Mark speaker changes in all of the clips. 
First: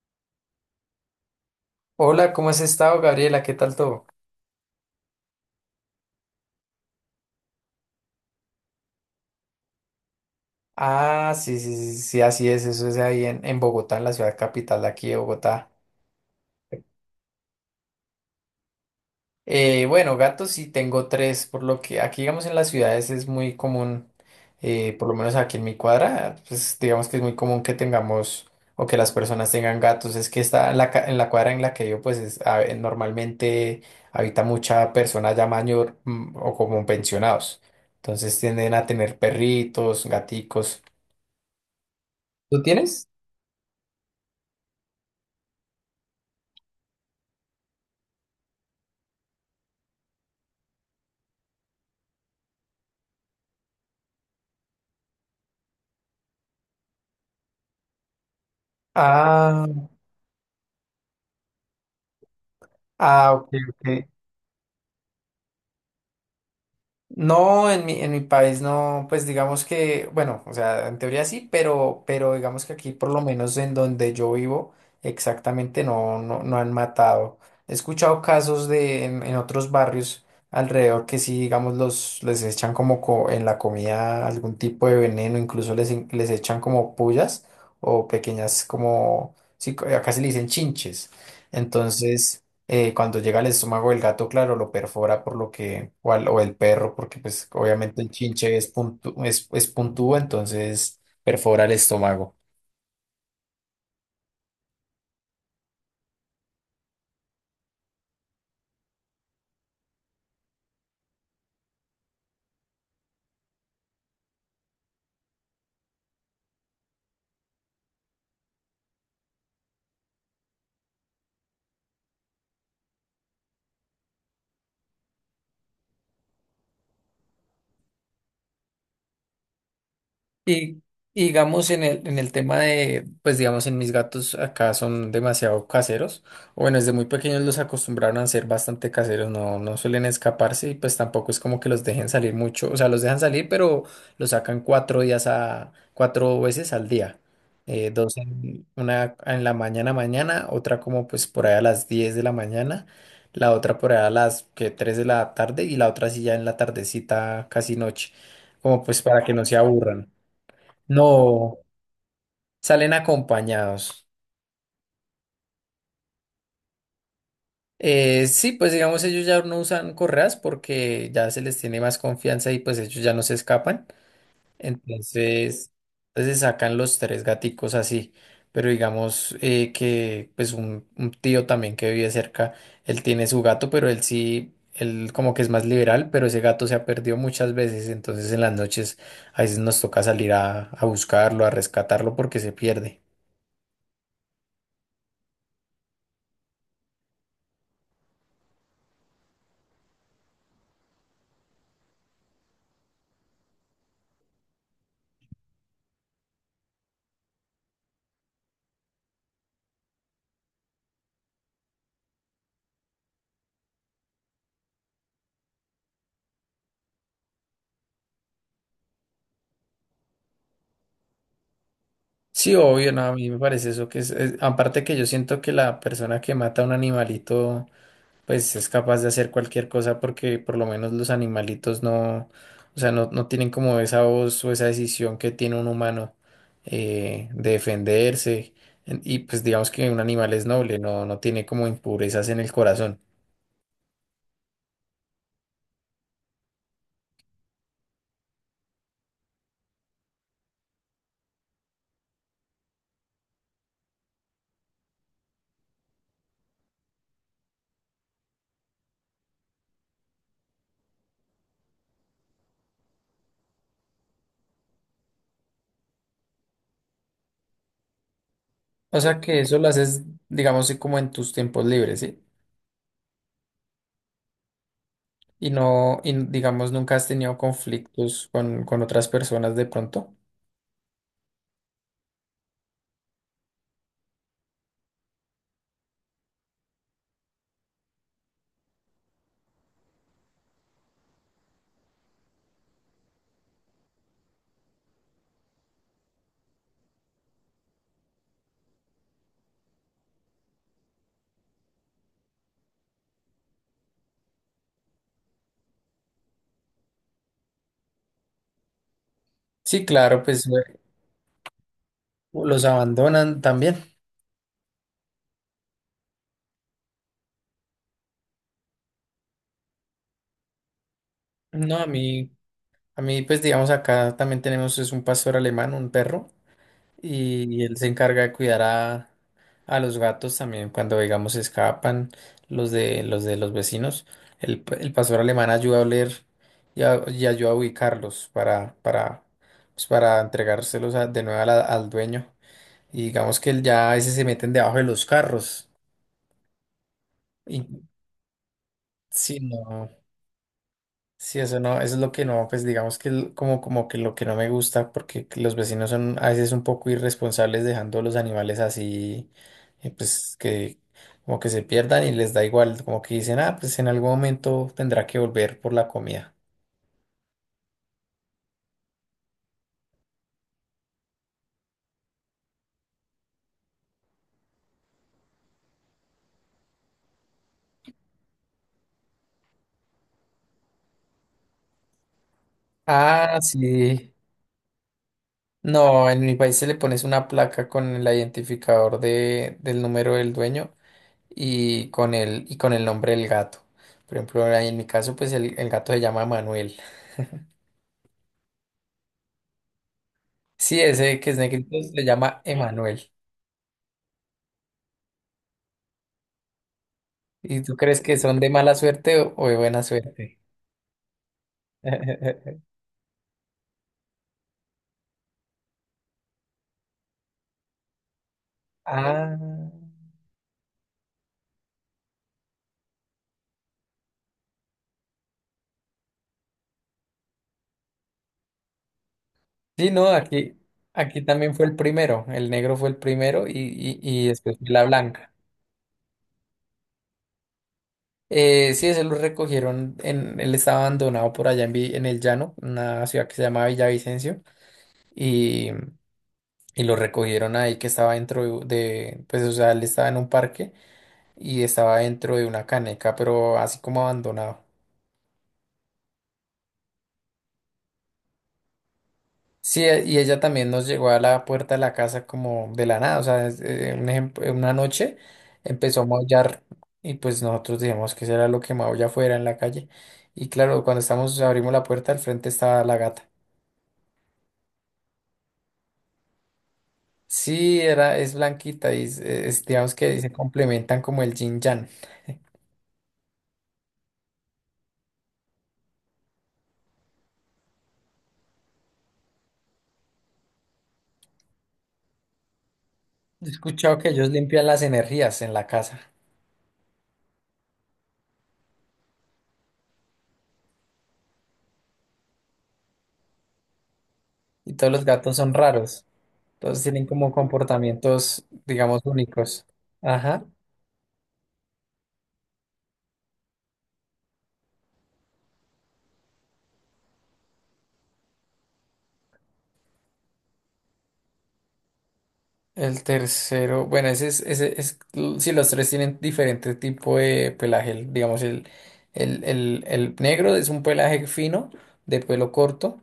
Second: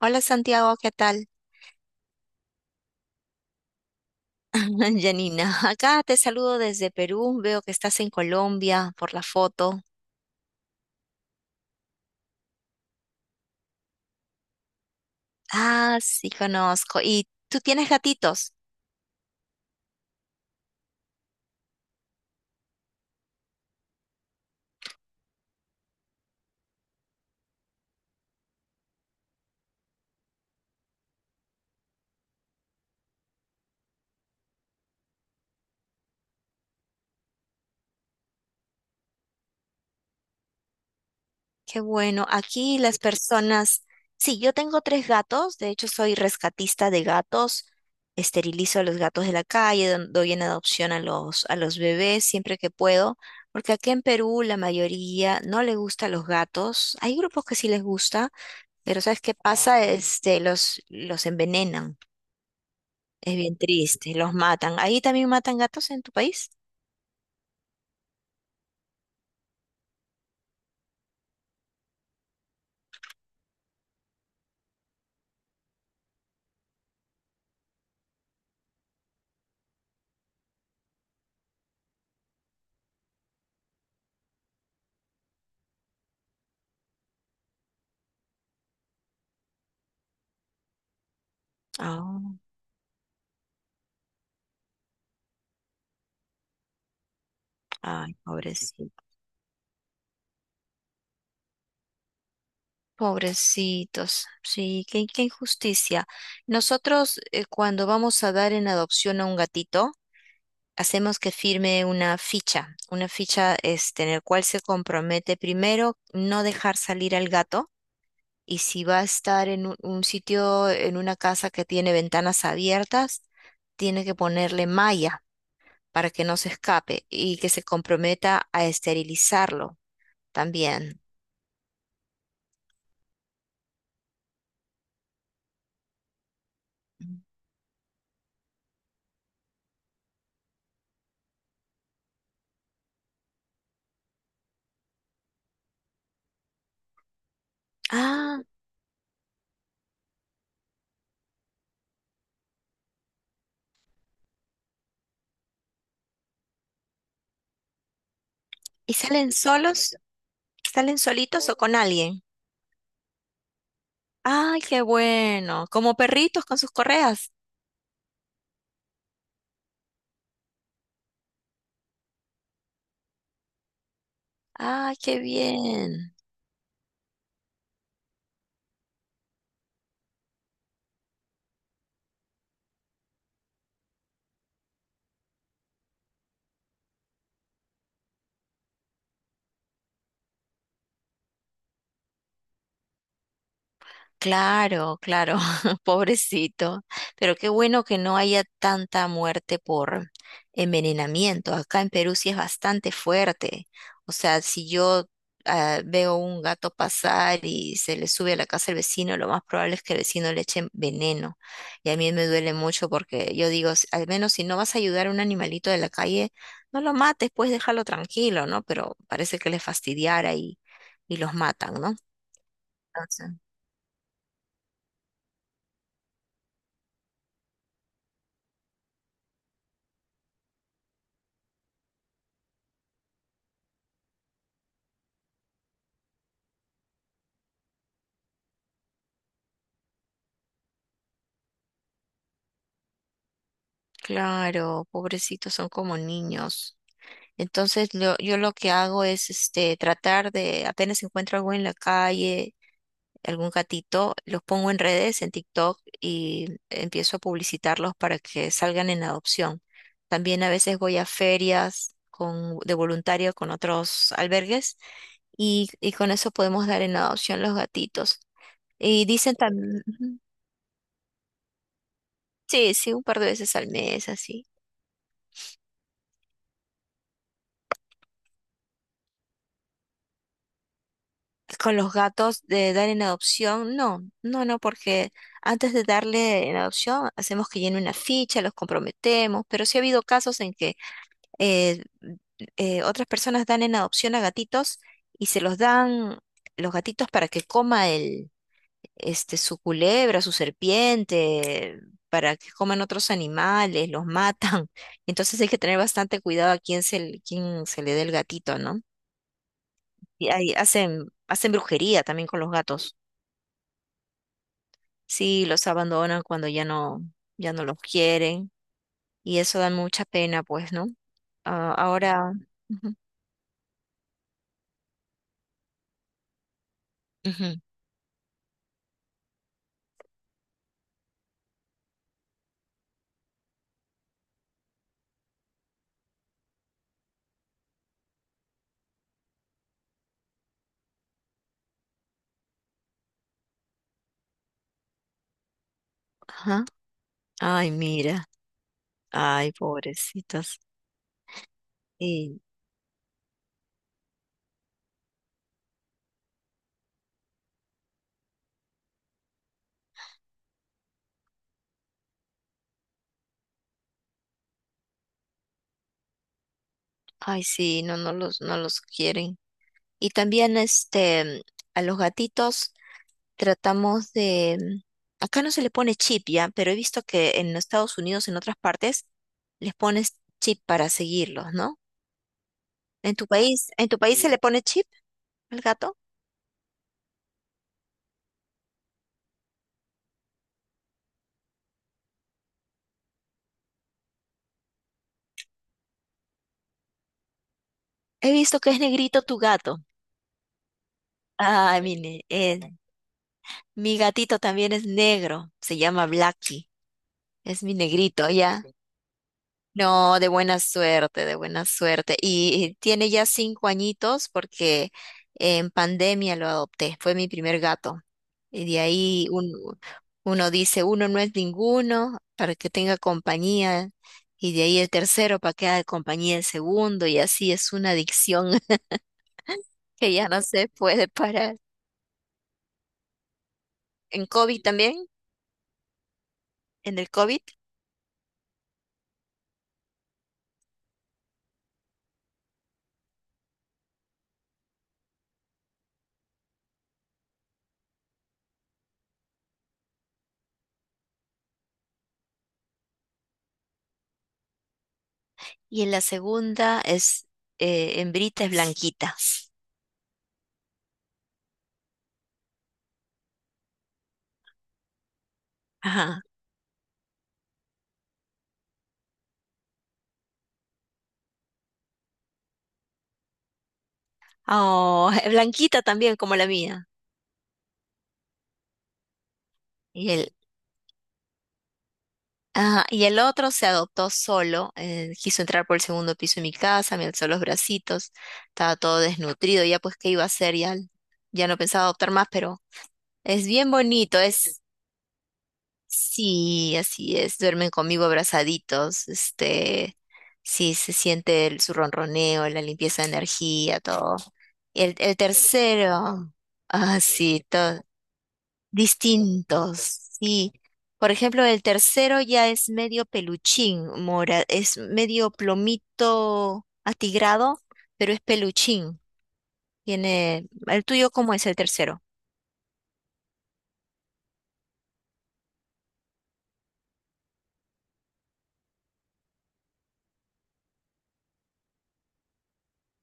Speaker 1: Hola Santiago, ¿qué tal?
Speaker 2: Hola, ¿cómo has estado, Gabriela? ¿Qué tal todo?
Speaker 1: Janina, acá te saludo desde Perú, veo que estás en Colombia por la foto.
Speaker 2: Ah, sí, sí, sí, sí, así es, eso es ahí en Bogotá, en la ciudad capital de aquí de Bogotá.
Speaker 1: Ah, sí, conozco. ¿Y tú tienes gatitos?
Speaker 2: Bueno, gatos sí tengo tres, por lo que aquí, digamos, en las ciudades es muy común, por lo menos aquí en mi cuadra, pues digamos que es muy común que tengamos o que las personas tengan gatos. Es que está en la cuadra en la que yo, pues normalmente habita mucha persona ya mayor o como pensionados. Entonces tienden a tener perritos, gaticos.
Speaker 1: Qué bueno,
Speaker 2: ¿Tú
Speaker 1: aquí las
Speaker 2: tienes?
Speaker 1: personas... Sí, yo tengo tres gatos, de hecho soy rescatista de gatos, esterilizo a los gatos de la calle, doy en adopción a a los bebés siempre que puedo, porque aquí en Perú la mayoría no le gustan los gatos, hay grupos que sí les gusta. Pero ¿sabes qué
Speaker 2: Ah,
Speaker 1: pasa? Este, los envenenan.
Speaker 2: ah,
Speaker 1: Es
Speaker 2: ok,
Speaker 1: bien
Speaker 2: ok.
Speaker 1: triste, los matan. ¿Ahí también matan gatos en tu país?
Speaker 2: No, en mi país no, pues digamos que, bueno, o sea, en teoría sí, pero digamos que aquí por lo menos en donde yo vivo, exactamente no, no, no han matado. He escuchado casos en otros barrios alrededor que sí, digamos, les echan en la comida algún tipo de veneno, incluso les echan como pullas o pequeñas como, sí, acá se le dicen chinches.
Speaker 1: Ah,
Speaker 2: Entonces. Cuando llega al estómago del gato, claro, lo perfora por lo que, o el perro, porque pues obviamente el
Speaker 1: ay,
Speaker 2: chinche es
Speaker 1: pobrecitos.
Speaker 2: puntu- es, es puntúo, entonces perfora el estómago.
Speaker 1: Pobrecitos. Sí, qué injusticia. Nosotros, cuando vamos a dar en adopción a un gatito, hacemos que firme una ficha este, en la cual se compromete primero no dejar salir al gato, y si va a estar en un sitio, en una casa que tiene ventanas abiertas, tiene que ponerle malla para que no se escape y que se comprometa a esterilizarlo
Speaker 2: Y
Speaker 1: también.
Speaker 2: y digamos en el tema de, pues digamos en mis gatos acá son demasiado caseros, o bueno, desde muy pequeños los acostumbraron a ser bastante caseros, no, no suelen escaparse y pues tampoco es como que los dejen salir mucho, o sea, los dejan salir, pero los sacan 4 veces al día,
Speaker 1: Ah,
Speaker 2: una en la mañana mañana, otra como pues por ahí a las 10 de la mañana, la otra por ahí a las que 3 de la tarde y la otra sí ya en la tardecita casi noche, como
Speaker 1: ¿y
Speaker 2: pues para
Speaker 1: salen
Speaker 2: que no se
Speaker 1: solos?
Speaker 2: aburran.
Speaker 1: ¿Salen solitos o
Speaker 2: No,
Speaker 1: con alguien?
Speaker 2: salen acompañados.
Speaker 1: Ay, qué bueno, como perritos con sus correas.
Speaker 2: Sí, pues digamos ellos ya no usan correas porque ya se les tiene más confianza y pues ellos ya no se escapan.
Speaker 1: Ay, qué
Speaker 2: Entonces,
Speaker 1: bien.
Speaker 2: entonces sacan los tres gaticos así. Pero digamos que pues un tío también que vive cerca, él tiene su gato, pero él sí, él como que es más liberal, pero ese gato se ha perdido muchas veces. Entonces en las noches a veces nos toca salir a buscarlo, a rescatarlo porque se pierde.
Speaker 1: Claro, claro, pobrecito. Pero qué bueno que no haya tanta muerte por envenenamiento. Acá en Perú sí es bastante fuerte. O sea, si yo veo un gato pasar y se le sube a la casa el vecino, lo más probable es que el vecino le eche veneno. Y a mí me duele mucho porque yo digo: Al menos si no vas a ayudar a un animalito de la calle, no lo mates, pues déjalo tranquilo, ¿no?". Pero parece que les fastidiara y los matan, ¿no?
Speaker 2: Sí, obvio, no, a mí me parece eso que aparte que yo siento que la persona que mata a un animalito, pues es capaz de hacer cualquier cosa porque por lo menos los animalitos no, o sea, no, no tienen como esa voz o esa decisión que tiene un humano de defenderse. Y pues digamos que un animal es noble, no, no tiene como impurezas en el corazón.
Speaker 1: Claro, pobrecitos, son como niños. Entonces yo lo que hago es este tratar de, apenas encuentro algo en la calle, algún gatito, los pongo en redes, en TikTok y empiezo a publicitarlos para que salgan en adopción. También a veces voy a ferias con, de voluntario con otros albergues, y con eso podemos dar en adopción los gatitos.
Speaker 2: O
Speaker 1: Y
Speaker 2: sea
Speaker 1: dicen
Speaker 2: que eso lo
Speaker 1: también,
Speaker 2: haces, digamos, sí, como en tus tiempos libres, ¿sí?
Speaker 1: sí, sí, un par de veces al mes, así.
Speaker 2: Y no, y digamos, nunca has tenido conflictos con otras personas de pronto.
Speaker 1: Con los gatos de dar en adopción. No, no, no, porque antes de darle en adopción hacemos que llene una ficha, los comprometemos, pero sí ha habido casos en que eh, otras personas dan en adopción a gatitos y se los dan, los gatitos, para que coma este, su culebra, su serpiente, para que coman otros animales, los matan. Entonces hay que tener bastante cuidado a quién quién se le dé el gatito, ¿no?
Speaker 2: Sí, claro,
Speaker 1: Y
Speaker 2: pues
Speaker 1: ahí hacen, hacen brujería también con los
Speaker 2: los
Speaker 1: gatos.
Speaker 2: abandonan también.
Speaker 1: Sí, los abandonan cuando ya no, ya no los quieren, y eso da mucha pena, pues, ¿no? Ah,
Speaker 2: No,
Speaker 1: ahora, ujú,
Speaker 2: a mí, pues digamos acá también tenemos es un pastor alemán, un perro,
Speaker 1: ujú,
Speaker 2: y, él se encarga de cuidar a los gatos también cuando digamos se escapan los de los vecinos. El pastor alemán ayuda a oler y, y ayuda a ubicarlos para pues, para entregárselos de nuevo a al dueño. Y digamos que él ya a veces se meten debajo de los carros.
Speaker 1: ajá.
Speaker 2: Y
Speaker 1: Ay, mira,
Speaker 2: sí,
Speaker 1: ay,
Speaker 2: no.
Speaker 1: pobrecitas.
Speaker 2: Sí, eso no, eso es lo que
Speaker 1: Y,
Speaker 2: no, pues digamos que como, como que lo que no me gusta, porque que los vecinos son a veces un poco irresponsables dejando los animales así, pues que como que se pierdan y les da igual, como que dicen, ah, pues en algún momento tendrá que volver por la comida.
Speaker 1: ay, sí, no, no los quieren. Y también, este, a los gatitos tratamos de, acá no se le pone chip ya, pero he visto que en Estados Unidos, en otras partes, les pones chip para seguirlos, ¿no?
Speaker 2: Ah,
Speaker 1: En tu
Speaker 2: sí.
Speaker 1: país se, sí, le pone chip al gato?
Speaker 2: No, en mi país se le pones una placa con el identificador del número del dueño y con el nombre del gato. Por ejemplo, ahí en mi caso, pues el gato se llama Manuel.
Speaker 1: He visto que es negrito tu gato.
Speaker 2: Sí, ese que es negrito
Speaker 1: Ah, sí,
Speaker 2: se
Speaker 1: mire,
Speaker 2: llama Emanuel.
Speaker 1: mi gatito también es negro. Se llama Blackie.
Speaker 2: ¿Y
Speaker 1: Es mi
Speaker 2: tú crees que
Speaker 1: negrito,
Speaker 2: son de
Speaker 1: ¿ya?
Speaker 2: mala suerte o de buena
Speaker 1: No, de
Speaker 2: suerte?
Speaker 1: buena suerte, de buena suerte. Y tiene ya 5 añitos, porque en pandemia lo adopté. Fue mi primer gato. Y de ahí
Speaker 2: Ah,
Speaker 1: uno dice, uno no es ninguno, para que tenga compañía. Y de ahí el tercero para que haga compañía el segundo. Y así es una adicción
Speaker 2: sí, no,
Speaker 1: que ya no
Speaker 2: aquí,
Speaker 1: se puede
Speaker 2: aquí también
Speaker 1: parar.
Speaker 2: fue el primero, el negro fue el primero y, y,
Speaker 1: En
Speaker 2: y después
Speaker 1: COVID
Speaker 2: fue la
Speaker 1: también,
Speaker 2: blanca.
Speaker 1: en el COVID.
Speaker 2: Sí, ese lo recogieron, él estaba abandonado por allá en el llano, una ciudad que se llama Villavicencio, y, y lo recogieron ahí que estaba dentro pues o sea, él estaba en un parque y estaba dentro de una caneca, pero así como abandonado.
Speaker 1: Y en la segunda es hembrita, es blanquita.
Speaker 2: Sí, y ella también nos llegó a la puerta de la casa como de la nada, o sea, un ejemplo, una noche empezó a
Speaker 1: Ajá.
Speaker 2: maullar y pues nosotros dijimos que será lo que maulla fuera en la calle. Y claro, cuando estamos, abrimos la puerta, al frente estaba la gata.
Speaker 1: Oh, blanquita también, como la mía.
Speaker 2: Sí, era, es blanquita y digamos
Speaker 1: Y
Speaker 2: que se
Speaker 1: el,
Speaker 2: complementan como el yin yang.
Speaker 1: ajá, y el otro se adoptó solo. Quiso entrar por el segundo piso de mi casa, me alzó los bracitos, estaba todo desnutrido. Ya pues, ¿qué iba a hacer? Ya, ya no pensaba adoptar más, pero es
Speaker 2: He
Speaker 1: bien
Speaker 2: escuchado que
Speaker 1: bonito.
Speaker 2: ellos
Speaker 1: Es,
Speaker 2: limpian las energías en la casa
Speaker 1: sí, así es, duermen conmigo abrazaditos, este, sí, se siente su ronroneo, la limpieza de energía, todo.
Speaker 2: y todos los
Speaker 1: El
Speaker 2: gatos son raros,
Speaker 1: tercero,
Speaker 2: todos
Speaker 1: ah,
Speaker 2: tienen como
Speaker 1: sí, todo,
Speaker 2: comportamientos, digamos, únicos.
Speaker 1: distintos,
Speaker 2: Ajá.
Speaker 1: sí. Por ejemplo, el tercero ya es medio peluchín, mora, es medio plomito atigrado, pero es peluchín. Tiene, ¿el tuyo cómo es el tercero?
Speaker 2: El tercero, bueno, ese es, si los tres tienen diferente tipo de pelaje, digamos, el negro es un pelaje fino, de pelo corto,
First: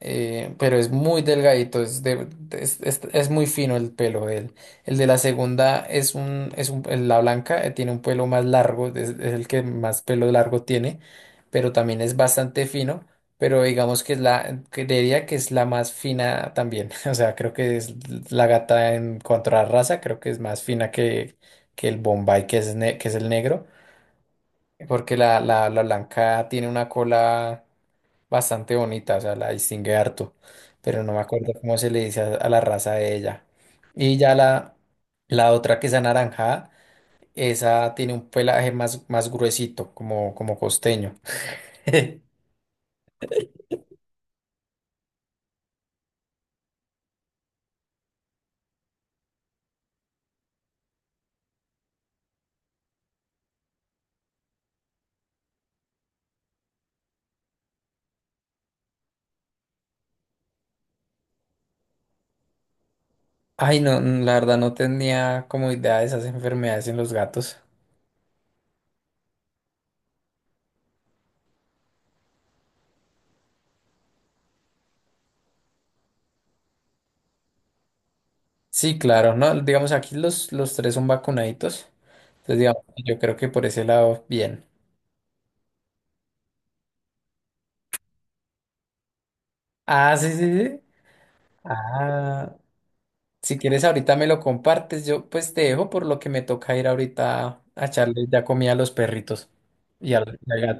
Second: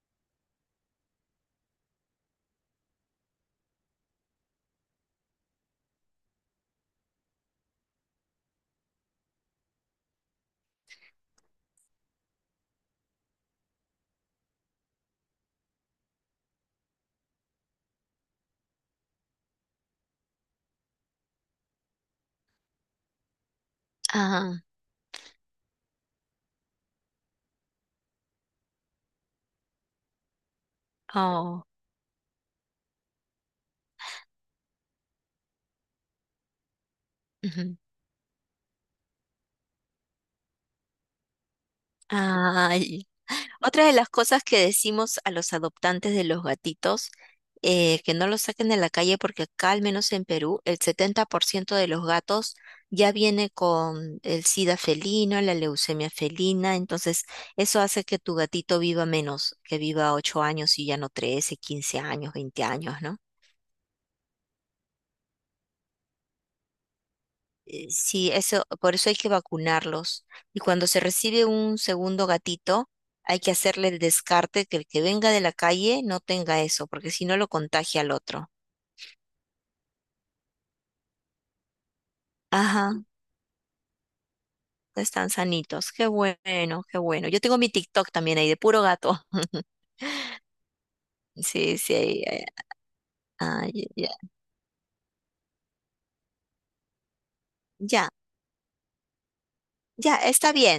Speaker 2: pero es muy delgadito, es muy fino el pelo de él. El de la segunda la blanca tiene un pelo más largo, es el que más pelo largo tiene, pero también es bastante fino, pero digamos que creería que es la más fina también, o sea, creo que es la gata en cuanto a raza, creo que es más fina que el Bombay, que es el negro
Speaker 1: Ah,
Speaker 2: porque la blanca tiene una cola bastante bonita, o sea, la distingue harto, pero no me acuerdo
Speaker 1: oh.
Speaker 2: cómo se le dice a la raza de ella. Y ya la otra que es anaranjada, esa tiene un pelaje más gruesito, como costeño.
Speaker 1: Ay. Otra de las cosas que decimos a los adoptantes de los gatitos, que no los saquen de la calle porque acá, al menos en Perú, el 70% de los gatos ya viene con el sida felino, la leucemia felina, entonces eso hace que tu gatito viva menos, que viva 8 años y ya no 13, 15 años, 20 años, ¿no?
Speaker 2: Ay, no, la verdad no tenía como idea de esas enfermedades en los gatos.
Speaker 1: Sí, eso, por eso hay que vacunarlos. Y cuando se recibe un segundo gatito, hay que hacerle el descarte, que el que venga de la calle no tenga eso, porque si no lo contagia al otro.
Speaker 2: Sí, claro, no, digamos aquí los tres son vacunaditos. Entonces, digamos,
Speaker 1: Ajá,
Speaker 2: yo creo que por ese lado, bien.
Speaker 1: están sanitos. Qué bueno, qué bueno. Yo tengo mi TikTok también ahí de puro gato.
Speaker 2: Ah, sí, sí, sí.
Speaker 1: Sí, sí, eh,
Speaker 2: Ah, si quieres,
Speaker 1: ya,
Speaker 2: ahorita me lo compartes. Yo pues te dejo por lo que me toca ir ahorita a
Speaker 1: ya,
Speaker 2: echarle ya comida a los perritos
Speaker 1: ya, está
Speaker 2: y al gato.
Speaker 1: bien.